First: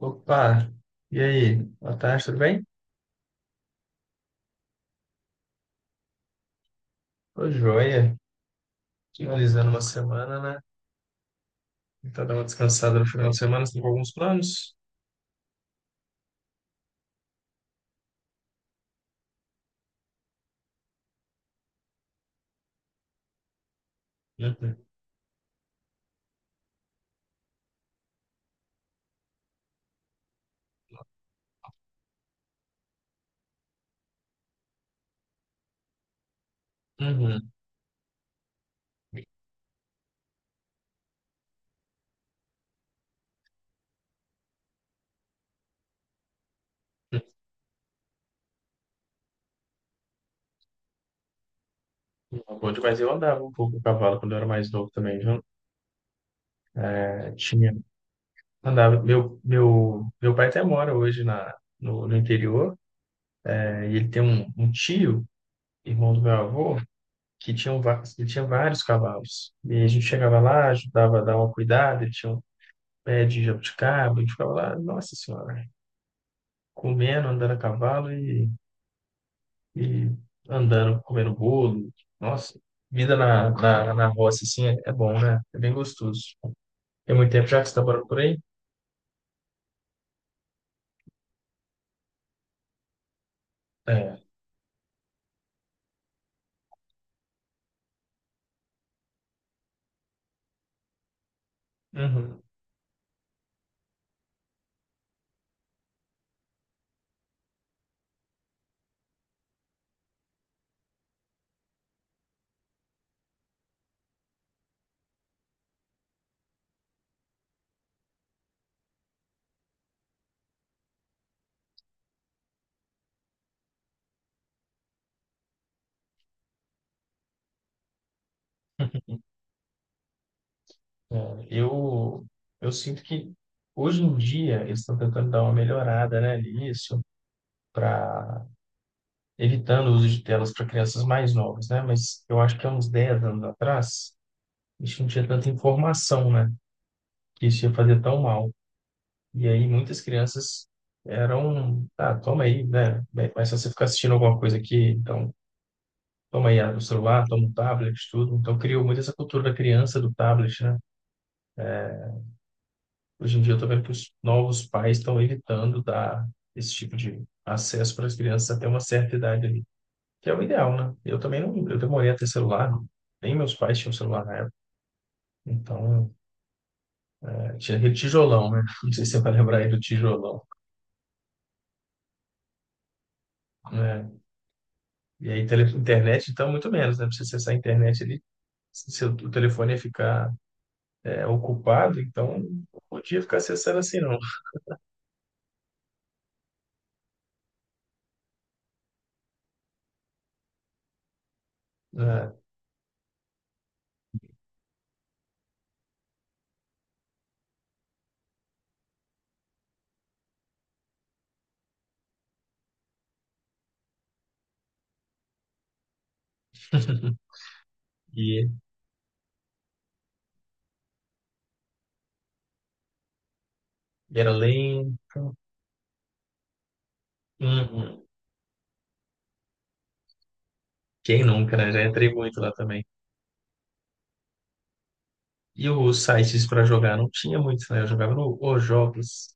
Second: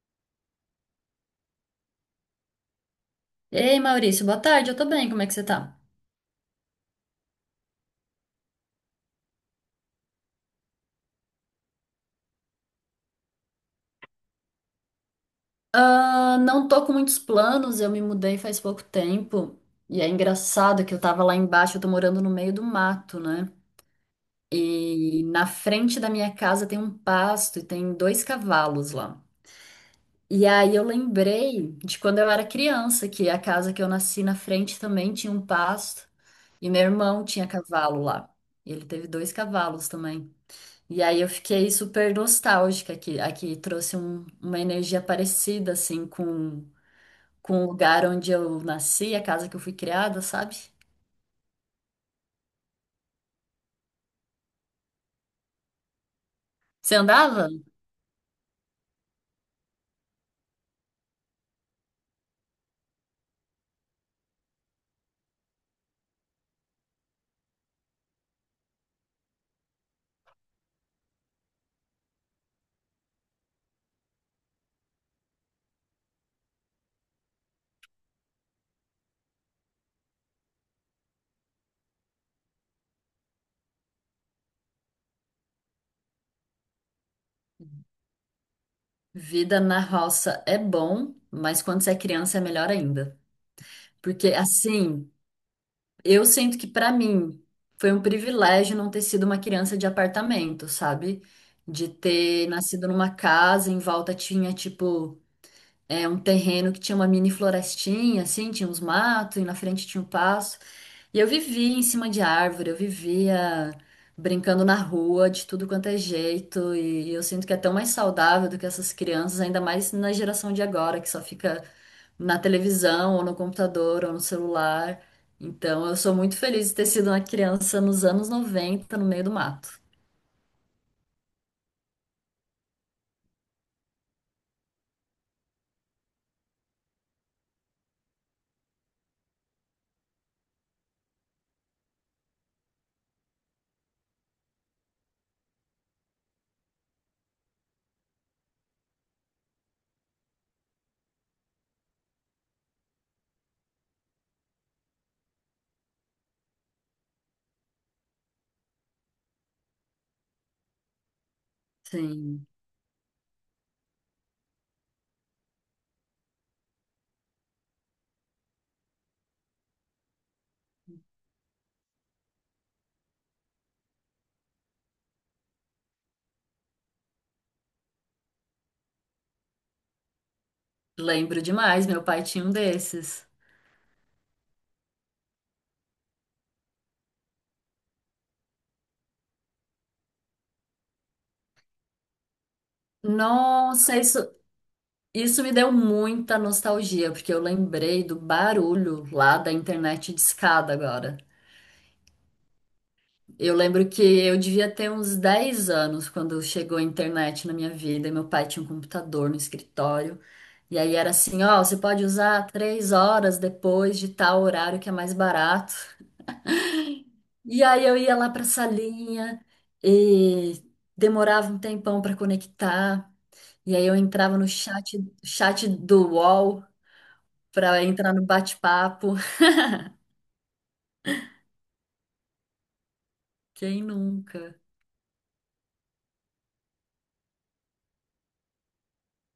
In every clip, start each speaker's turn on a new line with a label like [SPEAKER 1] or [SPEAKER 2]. [SPEAKER 1] Opa, e aí? Boa tarde, tudo bem?
[SPEAKER 2] Ei, Maurício, boa tarde, eu tô bem, como é que você tá?
[SPEAKER 1] Tô joia. Finalizando uma semana, né? Tentar dar uma descansada no final de semana, você tem alguns planos?
[SPEAKER 2] Ah, não tô com muitos planos, eu me mudei faz pouco tempo. E é engraçado que eu tava lá embaixo, eu tô morando no meio do mato, né?
[SPEAKER 1] Uhum.
[SPEAKER 2] E na frente da minha casa tem um pasto e tem dois cavalos lá. E aí eu lembrei de quando eu era criança, que a casa que eu nasci na frente também tinha um pasto. E meu irmão tinha
[SPEAKER 1] Uhum.
[SPEAKER 2] cavalo lá. E ele teve dois cavalos também. E aí eu fiquei super nostálgica, que aqui trouxe uma energia parecida, assim, com o lugar onde eu nasci, a casa que eu fui criada, sabe?
[SPEAKER 1] Bom demais, eu andava um pouco com o cavalo quando eu era mais novo também, viu?
[SPEAKER 2] Você
[SPEAKER 1] É,
[SPEAKER 2] andava?
[SPEAKER 1] tinha. Andava. Meu pai até mora hoje na, no interior, né? E ele tem um tio, irmão do meu avô, que tinha, um, ele tinha vários cavalos. E a gente chegava lá, ajudava a dar uma cuidada, ele tinha um pé de jabuticaba, a gente ficava lá, nossa senhora, comendo, andando a cavalo e andando, comendo bolo. Nossa, vida na roça, assim, é bom, né? É bem gostoso. Tem muito tempo já que você está morando por aí?
[SPEAKER 2] Vida na roça é bom, mas quando você é criança é melhor ainda.
[SPEAKER 1] É.
[SPEAKER 2] Porque, assim, eu sinto que pra mim foi um privilégio não ter sido uma criança de apartamento, sabe? De
[SPEAKER 1] Uhum.
[SPEAKER 2] ter nascido numa casa, em volta tinha, um terreno que tinha uma mini florestinha, assim, tinha uns matos e na frente tinha um passo. E eu vivia em cima de árvore, eu vivia brincando na rua de tudo quanto é jeito. E eu sinto que é tão mais saudável do que essas crianças, ainda mais na geração de agora, que só fica na televisão, ou no computador, ou no celular. Então, eu sou muito feliz de ter sido uma criança nos anos 90 no meio do mato.
[SPEAKER 1] É. Eu sinto que hoje em dia eles estão tentando dar uma melhorada, né, nisso, para evitando o uso de telas para crianças mais novas, né? Mas eu acho que há uns 10 anos atrás, a gente não tinha tanta informação, né? Que isso ia fazer tão mal. E aí muitas crianças eram, ah, toma aí, né? Bem, mas se você ficar assistindo alguma coisa aqui, então toma aí, abre o celular, toma o tablet, tudo. Então criou muito essa cultura da criança do tablet, né?
[SPEAKER 2] Sim,
[SPEAKER 1] Hoje em dia eu tô vendo que os novos pais estão evitando dar esse tipo de acesso para as crianças até uma certa idade ali, que é o ideal, né? Eu também não, eu demorei a ter celular, nem meus pais tinham celular na época. Então, é, tinha aquele tijolão, né? Não sei se você vai lembrar aí do tijolão,
[SPEAKER 2] lembro demais, meu pai tinha um desses.
[SPEAKER 1] né? E aí, internet, então, muito menos, né? Pra você acessar a internet, ele se seu o telefone ia ficar, é, ocupado, então não podia ficar acessando
[SPEAKER 2] Nossa,
[SPEAKER 1] assim, não.
[SPEAKER 2] isso me deu muita nostalgia, porque eu lembrei do barulho lá da internet discada agora.
[SPEAKER 1] Né?
[SPEAKER 2] Eu lembro que eu devia ter uns 10 anos quando chegou a internet na minha vida, e meu pai tinha um computador no escritório. E aí era assim, ó, você pode usar 3 horas depois de tal horário que é mais barato. E aí eu ia lá pra
[SPEAKER 1] E,
[SPEAKER 2] salinha e demorava um tempão pra conectar. E aí eu
[SPEAKER 1] e era
[SPEAKER 2] entrava no chat,
[SPEAKER 1] lento.
[SPEAKER 2] chat do UOL para
[SPEAKER 1] Uhum.
[SPEAKER 2] entrar no bate-papo.
[SPEAKER 1] Quem nunca, né? Já entrei muito lá também.
[SPEAKER 2] Quem nunca?
[SPEAKER 1] E os sites para jogar não tinha muitos, né? Eu jogava no Os Jogos.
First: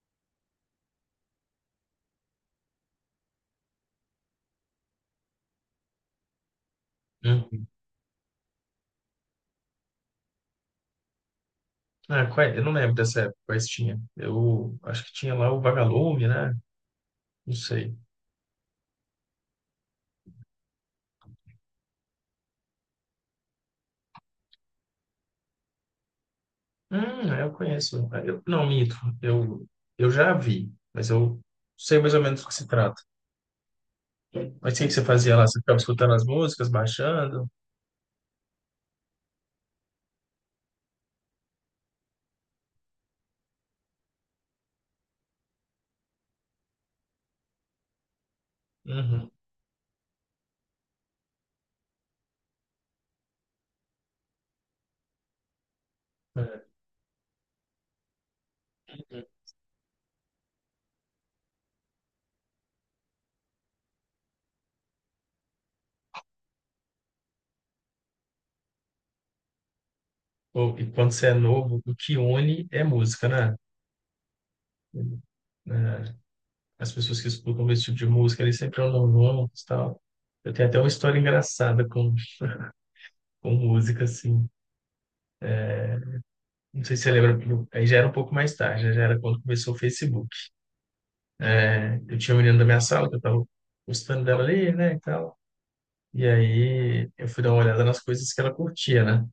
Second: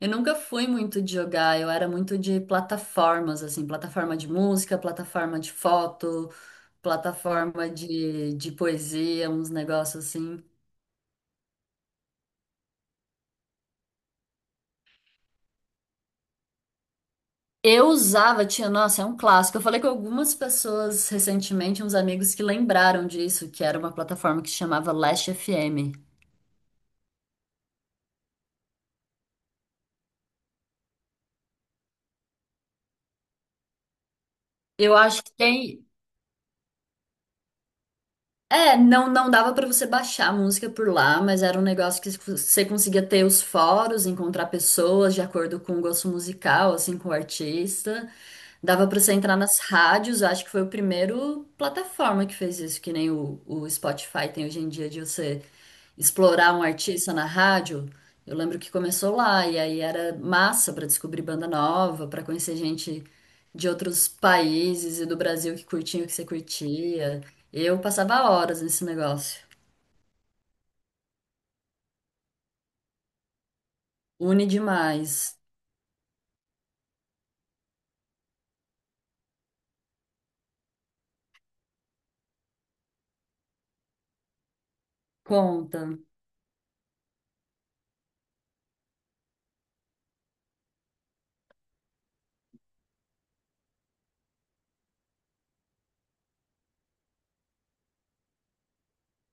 [SPEAKER 2] Eu nunca fui muito de jogar, eu era muito de plataformas, assim, plataforma de música, plataforma de foto,
[SPEAKER 1] Uhum.
[SPEAKER 2] plataforma de poesia, uns negócios assim.
[SPEAKER 1] Ah, qual é? Eu não lembro dessa época, quais tinha. Eu acho que tinha lá o Vagalume, né? Não
[SPEAKER 2] Eu
[SPEAKER 1] sei.
[SPEAKER 2] usava, tinha, nossa, é um clássico. Eu falei com algumas pessoas recentemente, uns amigos que lembraram disso, que era uma plataforma que se chamava Last FM.
[SPEAKER 1] Eu conheço. Ah, eu, não, minto. Eu, eu já vi, mas eu sei mais ou menos do que se trata. Mas o que que
[SPEAKER 2] Eu
[SPEAKER 1] você
[SPEAKER 2] acho que
[SPEAKER 1] fazia lá? Você ficava
[SPEAKER 2] tem,
[SPEAKER 1] escutando as músicas, baixando?
[SPEAKER 2] é, não, não dava pra você baixar a música por lá, mas era um negócio que você conseguia ter os fóruns, encontrar pessoas de acordo com o gosto musical, assim, com o artista. Dava pra você
[SPEAKER 1] Uhum.
[SPEAKER 2] entrar nas rádios, eu acho que foi o primeiro plataforma que fez isso, que nem o Spotify tem hoje em dia, de você explorar
[SPEAKER 1] É.
[SPEAKER 2] um artista na rádio. Eu lembro que começou lá, e aí era massa pra descobrir banda nova, pra conhecer gente de outros países e do Brasil que curtiam o que você curtia. Eu passava horas nesse negócio.
[SPEAKER 1] Pô, e quando você é novo, o que une é música, né?
[SPEAKER 2] Une demais.
[SPEAKER 1] Né? As pessoas que escutam esse tipo de música, eles sempre andam novos e tal. Eu tenho até uma história engraçada com música, assim.
[SPEAKER 2] Conta.
[SPEAKER 1] Não sei se você lembra, porque aí já era um pouco mais tarde, né? Já era quando começou o Facebook. Né? Eu tinha um menino da minha sala, que eu tava gostando dela ali, né, e tal. E aí eu fui dar uma olhada nas coisas que ela curtia, né?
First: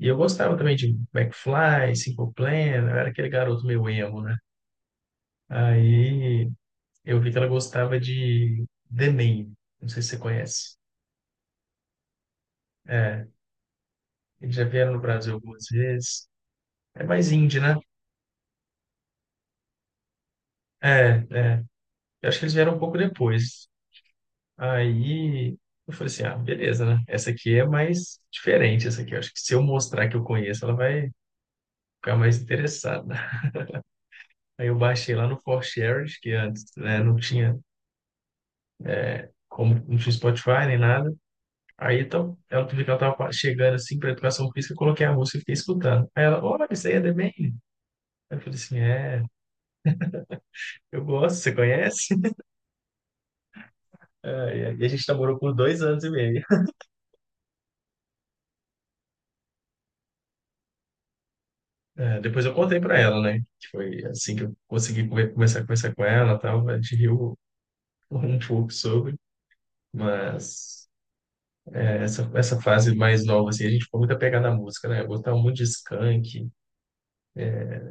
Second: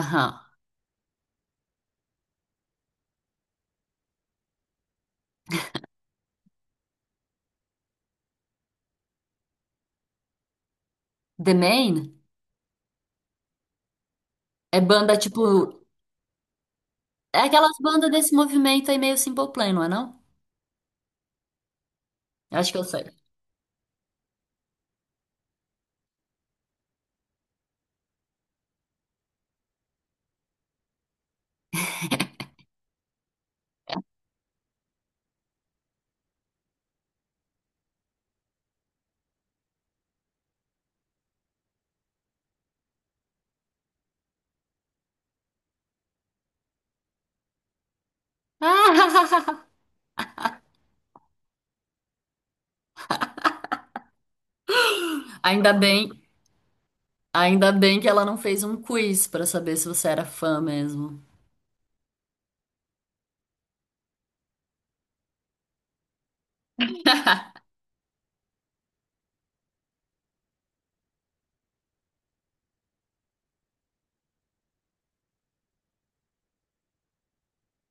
[SPEAKER 1] E eu gostava também de McFly, Simple Plan, eu era aquele garoto meio emo, né? Aí eu vi que ela gostava de The Name, não sei se você conhece.
[SPEAKER 2] The Main
[SPEAKER 1] É, eles já
[SPEAKER 2] é
[SPEAKER 1] vieram no
[SPEAKER 2] banda
[SPEAKER 1] Brasil algumas
[SPEAKER 2] tipo.
[SPEAKER 1] vezes. É mais
[SPEAKER 2] É
[SPEAKER 1] indie, né?
[SPEAKER 2] aquelas bandas desse movimento aí meio Simple Plan, não é não?
[SPEAKER 1] É, é. Eu acho que eles
[SPEAKER 2] Eu acho
[SPEAKER 1] vieram um
[SPEAKER 2] que eu
[SPEAKER 1] pouco
[SPEAKER 2] sei.
[SPEAKER 1] depois. Aí eu falei assim, ah, beleza, né? Essa aqui é mais diferente, essa aqui. Eu acho que se eu mostrar que eu conheço, ela vai ficar mais interessada. Aí eu baixei lá no ForShare, que antes, né, não tinha como, não tinha Spotify nem nada. Aí então, ela outro dia que ela tava chegando assim para educação física, eu coloquei a música e fiquei escutando. Aí ela, olha, isso aí é The Maine. Eu falei assim, é, eu gosto, você conhece? E a gente namorou por
[SPEAKER 2] Ainda
[SPEAKER 1] dois anos e
[SPEAKER 2] bem,
[SPEAKER 1] meio.
[SPEAKER 2] ainda bem que ela não fez um quiz pra saber se você era fã mesmo.
[SPEAKER 1] É, depois eu contei para ela, né? Que foi assim que eu consegui começar a conversar com ela, e tal, a gente riu um pouco sobre, mas é, essa fase mais nova, assim, a gente ficou muito apegado à música, né? Eu gostava muito de Skank,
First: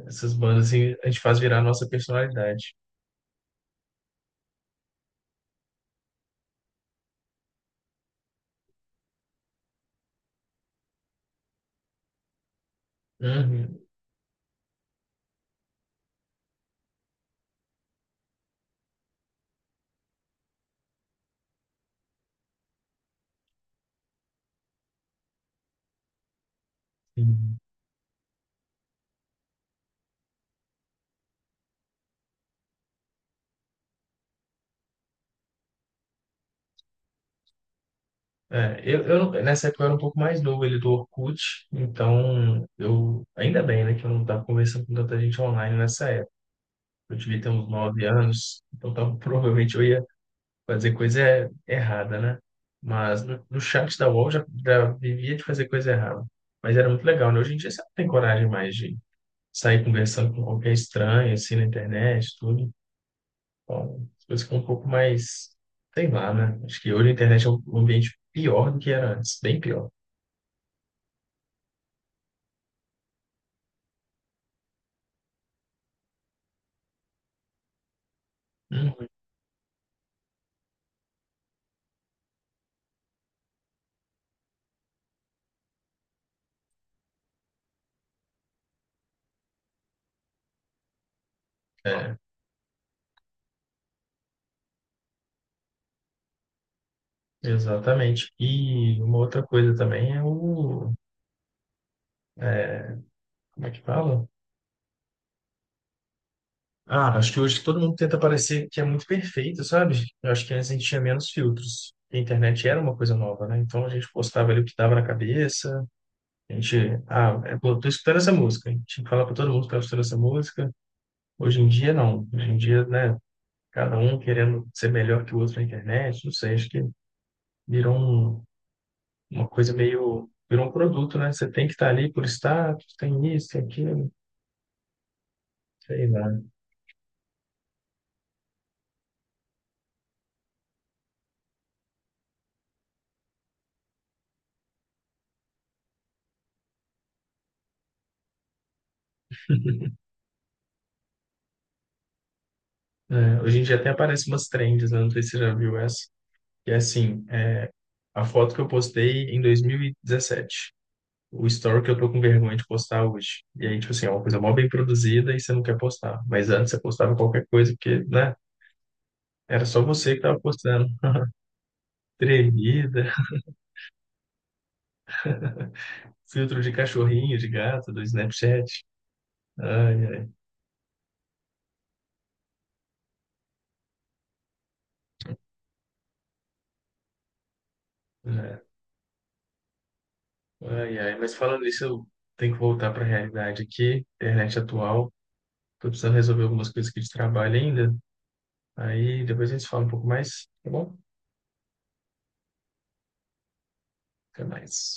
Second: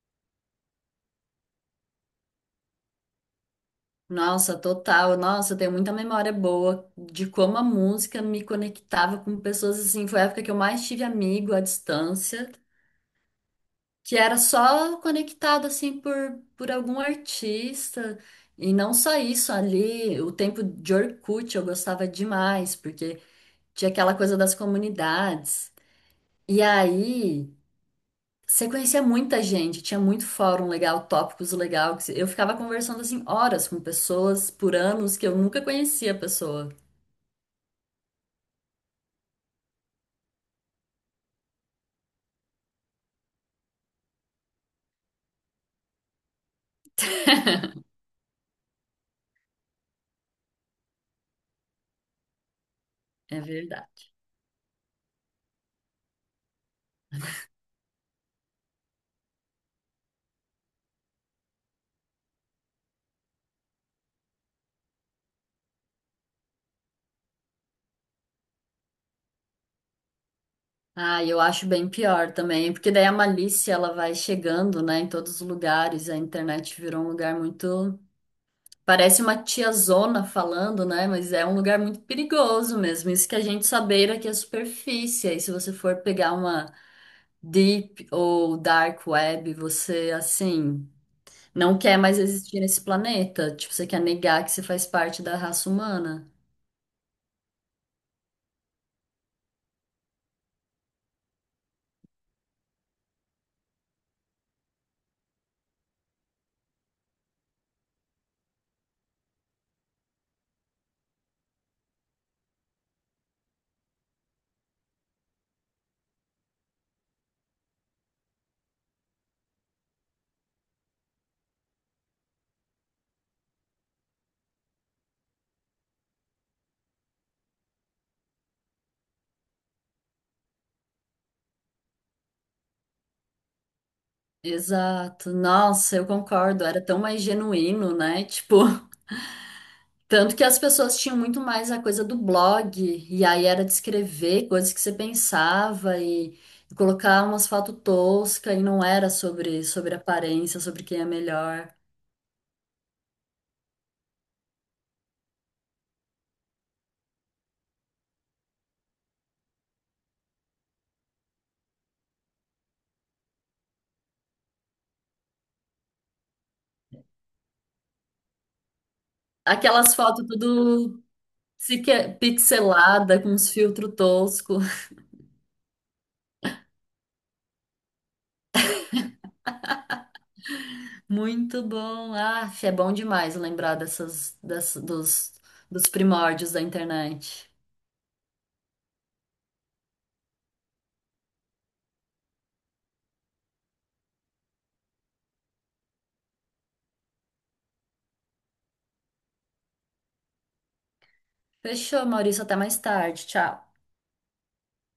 [SPEAKER 1] essas bandas, assim, a gente faz virar a nossa personalidade.
[SPEAKER 2] Nossa, total. Nossa, eu tenho muita memória boa de como a música me conectava com pessoas assim. Foi a época que eu mais tive amigo à distância,
[SPEAKER 1] Uhum.
[SPEAKER 2] que era só conectado assim por algum artista. E não só isso, ali, o tempo de Orkut eu gostava demais, porque tinha aquela coisa das comunidades. E aí, você conhecia muita gente, tinha muito fórum legal, tópicos legal. Eu ficava conversando assim horas com pessoas por anos que eu nunca conhecia a pessoa.
[SPEAKER 1] É, nessa época eu era um pouco mais novo, ele é do Orkut, então eu, ainda bem, né, que eu não estava conversando com tanta gente online nessa época. Eu devia ter uns nove anos, então tava, provavelmente eu ia fazer coisa errada, né? Mas
[SPEAKER 2] É
[SPEAKER 1] no, no chat da
[SPEAKER 2] verdade.
[SPEAKER 1] UOL já, já vivia de fazer coisa errada. Mas era muito legal, né? Hoje em dia você não tem coragem mais de sair conversando com qualquer estranho, assim, na internet, tudo. Então, as coisas ficam um pouco mais, sei lá, né? Acho que hoje a internet é um um ambiente pior do que era antes, bem pior.
[SPEAKER 2] Ah, eu acho bem pior também, porque daí a malícia ela vai chegando, né, em todos os lugares. A internet virou um lugar muito,
[SPEAKER 1] Hum.
[SPEAKER 2] parece uma tiazona falando, né, mas é um lugar muito perigoso mesmo. Isso que a gente sabeira que é superfície. Aí se você for pegar uma deep ou dark web, você assim não quer
[SPEAKER 1] É,
[SPEAKER 2] mais existir nesse planeta. Tipo, você quer negar que você faz parte da raça humana.
[SPEAKER 1] exatamente. E uma outra coisa também é o, é, como é que fala? Ah, acho que hoje todo mundo tenta parecer que é muito perfeito, sabe? Eu acho que antes a gente tinha menos filtros. A internet era uma coisa nova, né? Então a gente postava ali o que dava na cabeça. A gente, ah, é, pô, tô escutando essa música. A gente tinha que falar para todo mundo que tava escutando essa música. Hoje em dia, não. Hoje em dia, né? Cada um querendo ser melhor que o outro na internet. Não sei, acho que virou um, uma coisa meio, virou um produto, né? Você tem que estar ali por status, tem isso, tem aquilo,
[SPEAKER 2] Exato. Nossa, eu
[SPEAKER 1] sei lá.
[SPEAKER 2] concordo. Era tão mais genuíno, né? Tipo, tanto que as pessoas tinham muito mais a coisa do blog, e aí era de escrever coisas que você pensava e colocar umas fotos toscas, e não era sobre aparência, sobre quem é melhor.
[SPEAKER 1] É, hoje em dia até aparecem umas trends, né? Não sei se você já viu essa. E é assim, é, a foto que eu postei em 2017. O story que eu tô com vergonha de postar hoje. E aí, tipo assim, é uma coisa mó bem produzida e você não quer postar. Mas antes você postava qualquer coisa, porque, né? Era só
[SPEAKER 2] Aquelas
[SPEAKER 1] você que
[SPEAKER 2] fotos
[SPEAKER 1] tava postando.
[SPEAKER 2] tudo
[SPEAKER 1] Tremida,
[SPEAKER 2] pixelada, com uns filtros tosco.
[SPEAKER 1] filtro de cachorrinho, de gato, do Snapchat. Ai, ai.
[SPEAKER 2] Muito bom. Ah, é bom demais lembrar dos primórdios da internet.
[SPEAKER 1] Né? Ai, ai, mas falando nisso, eu tenho que voltar para a realidade aqui, internet atual. Tô precisando resolver algumas coisas aqui de trabalho ainda. Aí depois a gente fala um pouco mais, tá bom?
[SPEAKER 2] Fechou, Maurício. Até mais tarde. Tchau.
[SPEAKER 1] Até mais.